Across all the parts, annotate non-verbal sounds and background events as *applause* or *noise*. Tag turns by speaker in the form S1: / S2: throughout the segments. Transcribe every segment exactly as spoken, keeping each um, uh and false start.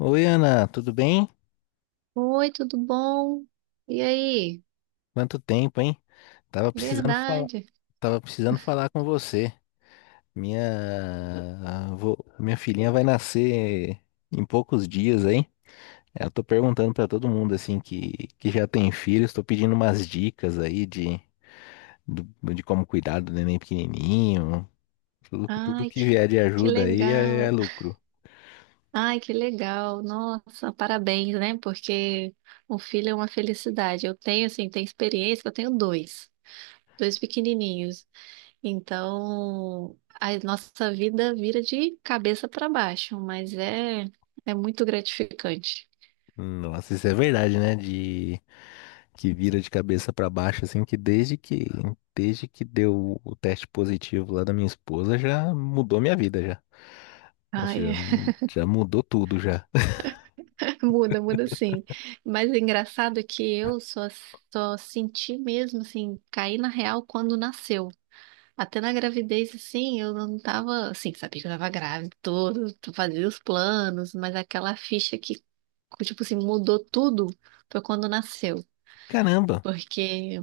S1: Oi, Ana, tudo bem?
S2: Oi, tudo bom? E aí?
S1: Quanto tempo, hein? Tava precisando falar,
S2: Verdade.
S1: tava precisando falar com você. Minha, vô- minha filhinha vai nascer em poucos dias, hein? Eu tô perguntando pra todo mundo assim que, que já tem filhos, tô pedindo umas dicas aí de, do- de como cuidar do neném pequenininho. Tudo, tudo
S2: Ai,
S1: que
S2: que,
S1: vier de
S2: que
S1: ajuda aí é, é
S2: legal.
S1: lucro.
S2: Ai, que legal. Nossa, parabéns, né? Porque um filho é uma felicidade. Eu tenho, assim, tenho experiência, eu tenho dois, dois pequenininhos. Então, a nossa vida vira de cabeça para baixo, mas é, é muito gratificante.
S1: Nossa, isso é verdade, né? Que vira de cabeça pra baixo, assim, que desde que desde que deu o teste positivo lá da minha esposa, já mudou minha vida já. Nossa,
S2: Ai,
S1: já,
S2: é.
S1: já mudou tudo já. *laughs*
S2: Muda, muda sim. Mas é engraçado é que eu só, só senti mesmo, assim, cair na real quando nasceu. Até na gravidez, assim, eu não tava, assim, sabia que eu tava grávida, todo, fazia os planos, mas aquela ficha que, tipo assim, mudou tudo foi quando nasceu.
S1: Caramba,
S2: Porque,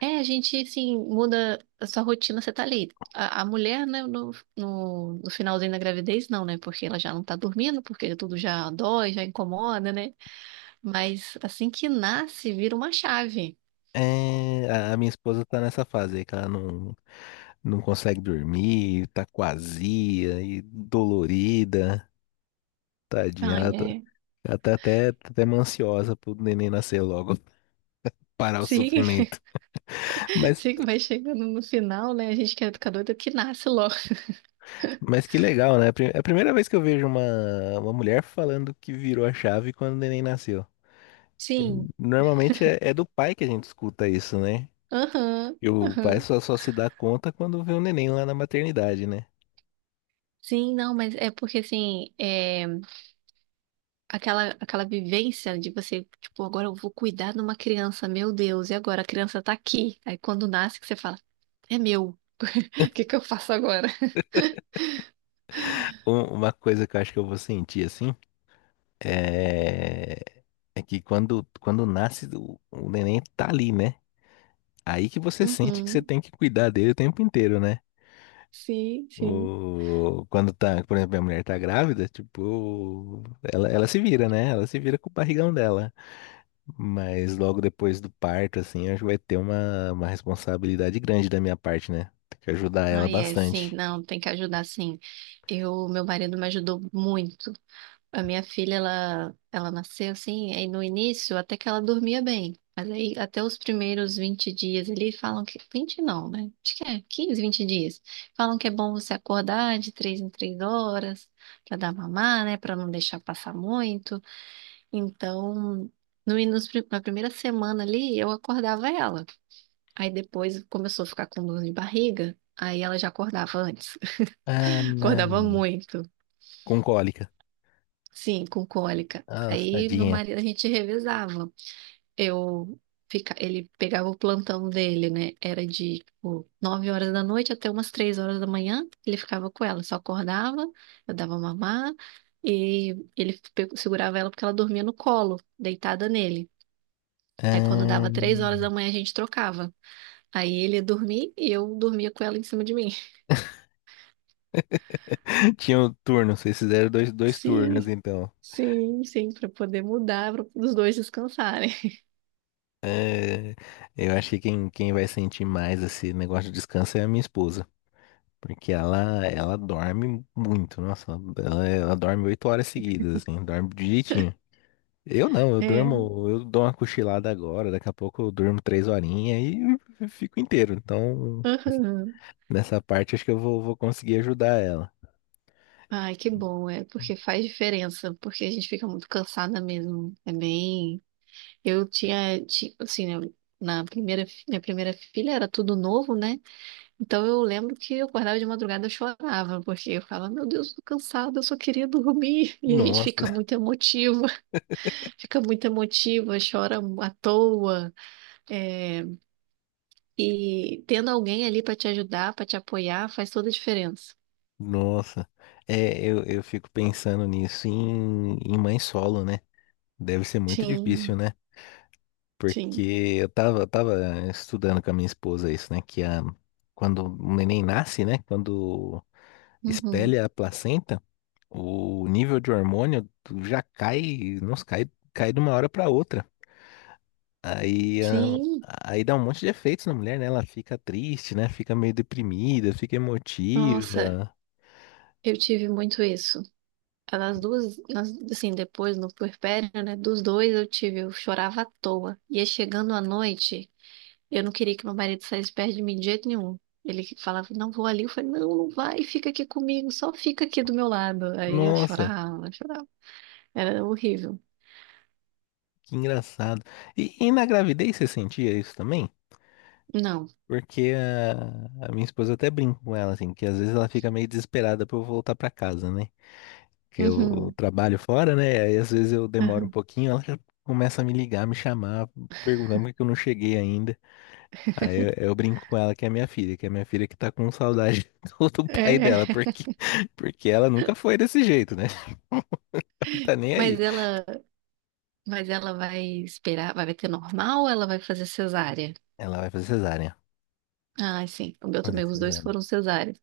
S2: é, a gente, assim, muda a sua rotina, você tá ali. A, a mulher, né, no, no, no finalzinho da gravidez, não, né? Porque ela já não tá dormindo, porque tudo já dói, já incomoda, né? Mas assim que nasce, vira uma chave.
S1: é, a a minha esposa tá nessa fase aí que ela não, não consegue dormir, tá quazia e dolorida, tadinha, ela
S2: Ai,
S1: tá,
S2: é.
S1: ela tá até, tá até ansiosa pro neném nascer logo, *laughs* parar o
S2: Sim,
S1: sofrimento.
S2: *laughs*
S1: Mas
S2: sim, vai chegando no final, né? A gente que é educador do que nasce logo.
S1: Mas que legal, né? Pri- É a primeira vez que eu vejo uma, uma mulher falando que virou a chave quando o neném nasceu. Que
S2: Sim,
S1: normalmente é, é do pai que a gente escuta isso, né?
S2: aham,
S1: E o pai
S2: aham.
S1: só, só se dá conta quando vê o neném lá na maternidade, né?
S2: Sim, não, mas é porque assim, é, aquela, aquela vivência de você, tipo, agora eu vou cuidar de uma criança, meu Deus, e agora a criança tá aqui. Aí quando nasce que você fala, é meu, *laughs* o que que eu faço agora?
S1: Um- Uma coisa que eu acho que eu vou sentir assim é, é que quando, quando nasce, o, o neném tá ali, né? Aí que você sente que você
S2: Uhum,
S1: tem que cuidar dele o tempo inteiro, né?
S2: sim, sim.
S1: O... Quando tá, por exemplo, minha mulher tá grávida, tipo, ela, ela se vira, né? Ela se vira com o barrigão dela. Mas logo depois do parto, assim, acho que vai ter uma, uma responsabilidade grande da minha parte, né? Tem que ajudar ela
S2: Ai, é, sim,
S1: bastante.
S2: não, tem que ajudar, sim. Eu, meu marido me ajudou muito. A minha filha, ela, ela nasceu assim, aí no início até que ela dormia bem. Mas aí até os primeiros vinte dias ali falam que vinte não, né? Acho que é quinze vinte dias. Falam que é bom você acordar de três em três horas pra dar mamar, né? Pra não deixar passar muito. Então, no, nos pri- na primeira semana ali, eu acordava ela. Aí depois começou a ficar com dor de barriga. Aí ela já acordava antes.
S1: Ah,
S2: Acordava muito,
S1: com cólica.
S2: sim, com cólica.
S1: Ah,
S2: Aí meu
S1: tadinha.
S2: marido, a gente revezava. Eu fica, ele pegava o plantão dele, né? Era de, tipo, nove horas da noite até umas três horas da manhã, ele ficava com ela, só acordava, eu dava mamar e ele pe- segurava ela porque ela dormia no colo, deitada nele. Aí quando
S1: Ah.
S2: dava três horas da manhã a gente trocava. Aí ele ia dormir e eu dormia com ela em cima de mim. *laughs*
S1: *laughs* Tinha um turno, vocês fizeram dois, dois turnos,
S2: Sim,
S1: então.
S2: sim, sim, para poder mudar, para os dois descansarem.
S1: Eu acho que quem, quem vai sentir mais esse negócio de descanso é a minha esposa. Porque ela, ela dorme muito, nossa, ela, ela dorme oito horas seguidas, assim, dorme direitinho. Eu não, eu
S2: É.
S1: durmo, eu dou uma cochilada agora, daqui a pouco eu durmo três horinhas e eu fico inteiro. Então,
S2: Aham.
S1: nessa parte acho que eu vou, vou conseguir ajudar ela.
S2: Ai, que bom, é porque faz diferença, porque a gente fica muito cansada mesmo. É bem. Eu tinha, ti- assim, né, na primeira, fi- minha primeira filha era tudo novo, né? Então eu lembro que eu acordava de madrugada, eu chorava, porque eu falava, meu Deus, tô cansada, eu só queria dormir. *laughs* E a gente
S1: Nossa,
S2: fica
S1: *laughs*
S2: muito emotiva, *laughs* fica muito emotiva, chora à toa. É, e tendo alguém ali pra te ajudar, pra te apoiar, faz toda a diferença.
S1: nossa. É, eu, eu fico pensando nisso em, em mãe solo, né? Deve ser muito
S2: Sim,
S1: difícil, né? Porque
S2: sim.
S1: eu tava, eu tava estudando com a minha esposa isso, né? Que a, quando o neném nasce, né? Quando
S2: Uhum.
S1: espelha a placenta, o nível de hormônio já cai, nossa, cai, cai de uma hora para outra. Aí, ah,
S2: Sim,
S1: aí dá um monte de efeitos na mulher, né? Ela fica triste, né? Fica meio deprimida, fica
S2: nossa,
S1: emotiva.
S2: eu tive muito isso. Nas duas, nas- assim, depois no puerpério, né, dos dois eu tive, eu chorava à toa. Ia chegando à noite, eu não queria que meu marido saísse perto de mim de jeito nenhum. Ele falava, não vou ali, eu falei, não, não vai, fica aqui comigo, só fica aqui do meu lado. Aí eu
S1: Nossa,
S2: chorava, chorava. Era horrível.
S1: que engraçado. E, e na gravidez você sentia isso também?
S2: Não.
S1: Porque a, a minha esposa eu até brinco com ela, assim, que às vezes ela fica meio desesperada pra eu voltar pra casa, né? Que eu
S2: Uhum,
S1: trabalho fora, né? Aí às vezes eu demoro um
S2: uhum.
S1: pouquinho, ela já começa a me ligar, me chamar, perguntando por que que eu não cheguei ainda. Aí eu, eu brinco com ela que é minha filha, que é minha filha que tá com saudade *laughs* do, do pai
S2: É.
S1: dela,
S2: *laughs*
S1: porque, porque ela nunca foi desse jeito, né? *laughs* Não tá nem aí.
S2: Mas ela, mas ela vai esperar, vai ter normal ou ela vai fazer cesárea?
S1: Ela vai fazer cesárea.
S2: Ah, sim, o meu
S1: Fazer
S2: também, os dois
S1: cesárea.
S2: foram cesáreas.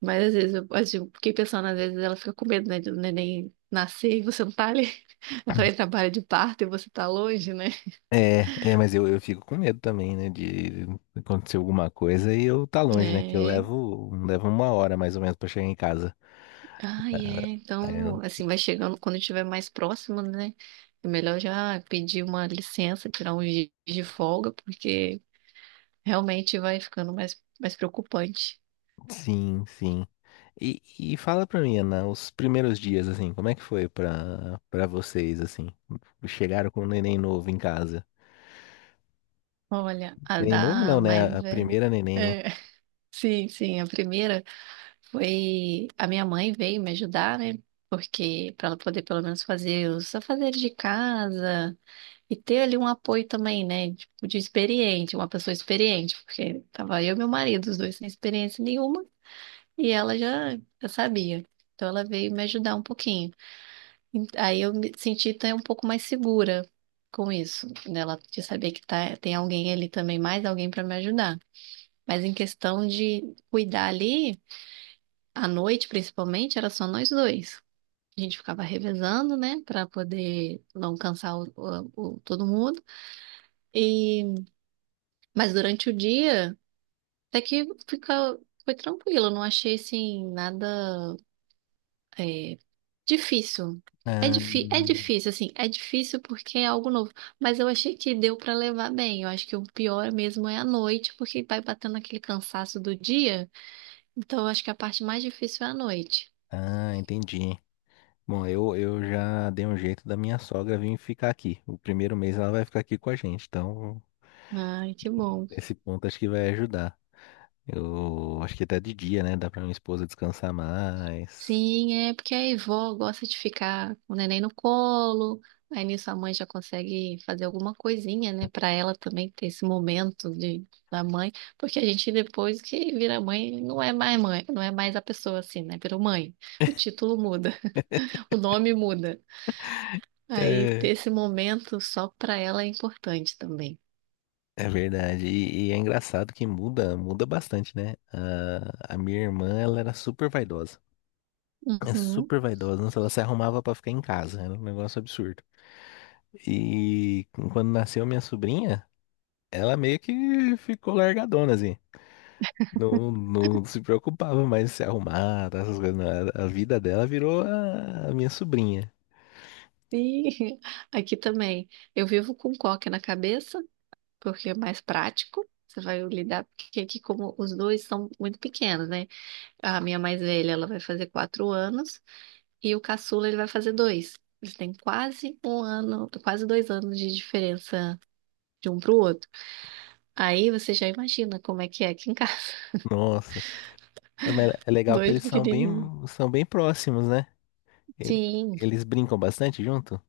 S2: Mas às vezes eu assim, eu tipo, fiquei pensando, às vezes ela fica com medo, né, do neném nascer e você não tá ali, *laughs* entrar em trabalho de parto e você tá longe, né?
S1: É, é, mas eu, eu fico com medo também, né, de acontecer alguma coisa e eu tá longe, né, que eu
S2: É.
S1: levo, levo uma hora mais ou menos pra chegar em casa.
S2: Ah, é.
S1: Ah, é,
S2: Então, assim, vai chegando quando estiver mais próximo, né? É melhor já pedir uma licença, tirar um dias de folga, porque realmente vai ficando mais, mais preocupante.
S1: sim, sim. E, e fala pra mim, Ana, os primeiros dias, assim, como é que foi pra, pra vocês, assim? Chegaram com um neném novo em casa.
S2: Olha, a
S1: Neném novo não,
S2: da
S1: né,
S2: mais
S1: a
S2: velha.
S1: primeira neném, né?
S2: É, *laughs* sim, sim, a primeira. Foi a minha mãe veio me ajudar, né? Porque para ela poder pelo menos fazer os afazeres de casa e ter ali um apoio também, né? Tipo, de experiente, uma pessoa experiente, porque tava eu e meu marido, os dois sem experiência nenhuma, e ela já, já sabia. Então ela veio me ajudar um pouquinho. E aí eu me senti até um pouco mais segura com isso, né? Ela de saber que tá, tem alguém ali também, mais alguém para me ajudar. Mas em questão de cuidar ali. À noite, principalmente, era só nós dois. A gente ficava revezando, né, pra poder não cansar o, o- o- todo mundo. E mas durante o dia, até que fica foi tranquilo. Eu não achei assim nada é, difícil. É,
S1: Ah,
S2: difí é difícil, assim, é difícil porque é algo novo. Mas eu achei que deu pra levar bem. Eu acho que o pior mesmo é a noite, porque vai batendo aquele cansaço do dia. Então, eu acho que a parte mais difícil é a noite.
S1: ah, entendi. Bom, eu, eu já dei um jeito da minha sogra vir ficar aqui. O primeiro mês ela vai ficar aqui com a gente, então...
S2: Ai, que bom.
S1: Esse ponto acho que vai ajudar. Eu acho que até de dia, né? Dá pra minha esposa descansar mais.
S2: Sim, é porque a avó gosta de ficar com o neném no colo, aí nisso a mãe já consegue fazer alguma coisinha, né, pra ela também ter esse momento de, da mãe, porque a gente depois que vira mãe não é mais mãe, não é mais a pessoa assim, né, virou mãe. O título muda, *laughs* o nome muda. Aí ter
S1: É,
S2: esse momento só pra ela é importante também.
S1: É verdade. E, e é engraçado que muda, muda bastante, né? A, a minha irmã, ela era super vaidosa. É
S2: Uhum.
S1: super vaidosa. Nossa, ela se arrumava pra ficar em casa. Era um negócio absurdo. E quando nasceu minha sobrinha, ela meio que ficou largadona, assim. Não, não se preocupava mais em se arrumar, tá, essas coisas. Não. A a vida dela virou a a minha sobrinha.
S2: E *laughs* aqui também, eu vivo com coque na cabeça, porque é mais prático. Você vai lidar, porque aqui como os dois são muito pequenos, né? A minha mais velha, ela vai fazer quatro anos e o caçula, ele vai fazer dois. Eles têm quase um ano, quase dois anos de diferença de um para o outro. Aí você já imagina como é que é aqui em casa. *laughs*
S1: Nossa. É, mas é legal que
S2: Dois
S1: eles são bem,
S2: pequenininhos.
S1: são bem próximos, né? Ele-
S2: Sim.
S1: Eles brincam bastante junto?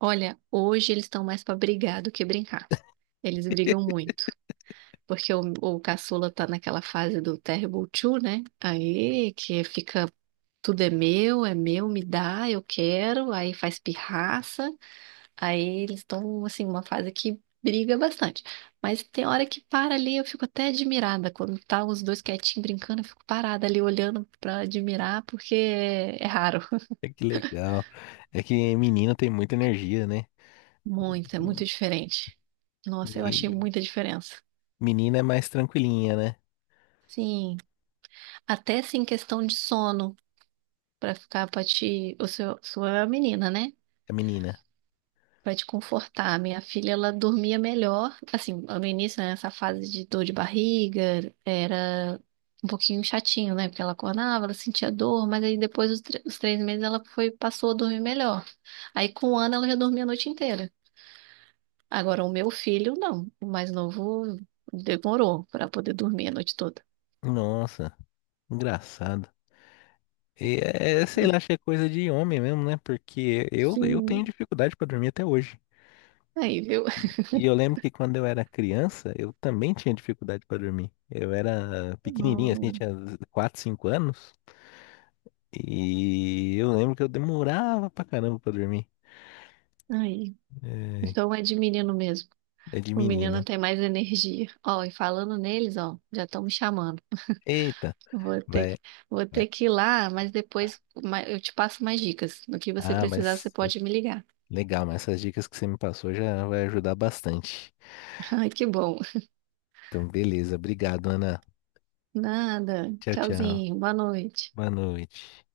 S2: Olha, hoje eles estão mais para brigar do que brincar. Eles brigam muito. Porque o, o caçula tá naquela fase do Terrible Two, né? Aí que fica tudo é meu, é meu, me dá, eu quero, aí faz pirraça, aí eles estão, assim, uma fase que briga bastante. Mas tem hora que para ali, eu fico até admirada. Quando tá os dois quietinhos brincando, eu fico parada ali olhando pra admirar, porque é, é raro. *laughs*
S1: É, que legal. É que menino tem muita energia, né?
S2: Muito, é muito diferente. Nossa, eu achei
S1: Me-
S2: muita diferença.
S1: Menina é mais tranquilinha, né?
S2: Sim, até assim, questão de sono, pra ficar pra ti, o seu, sua menina, né?
S1: A menina.
S2: Pra te confortar. Minha filha, ela dormia melhor. Assim, no início, né, essa fase de dor de barriga era um pouquinho chatinho, né? Porque ela acordava, ela sentia dor, mas aí depois dos tre- os três meses ela foi, passou a dormir melhor. Aí com um ano ela já dormia a noite inteira. Agora o meu filho, não. O mais novo demorou pra poder dormir a noite toda.
S1: Nossa, engraçado. E é, sei lá, acho que é coisa de homem mesmo, né? Porque eu, eu tenho
S2: Sim.
S1: dificuldade pra dormir até hoje.
S2: Aí, viu?
S1: E, e eu lembro que quando eu era criança, eu também tinha dificuldade pra dormir. Eu era pequenininho, assim,
S2: Hum.
S1: tinha quatro, cinco anos. E eu lembro que eu demorava pra caramba pra dormir.
S2: Aí.
S1: É,
S2: Então é de menino mesmo.
S1: é de
S2: O menino
S1: menina.
S2: tem mais energia. Ó, e falando neles, ó, já estão me chamando.
S1: Eita,
S2: Vou ter
S1: vai,
S2: que, vou
S1: vai.
S2: ter que ir lá, mas depois ma- eu te passo mais dicas. No que você
S1: Ah,
S2: precisar, você
S1: mas
S2: pode me ligar.
S1: legal, mas essas dicas que você me passou já vai ajudar bastante.
S2: *laughs* Ai, que bom.
S1: Então, beleza. Obrigado, Ana.
S2: Nada.
S1: Tchau, tchau.
S2: Tchauzinho. Boa noite.
S1: Boa noite.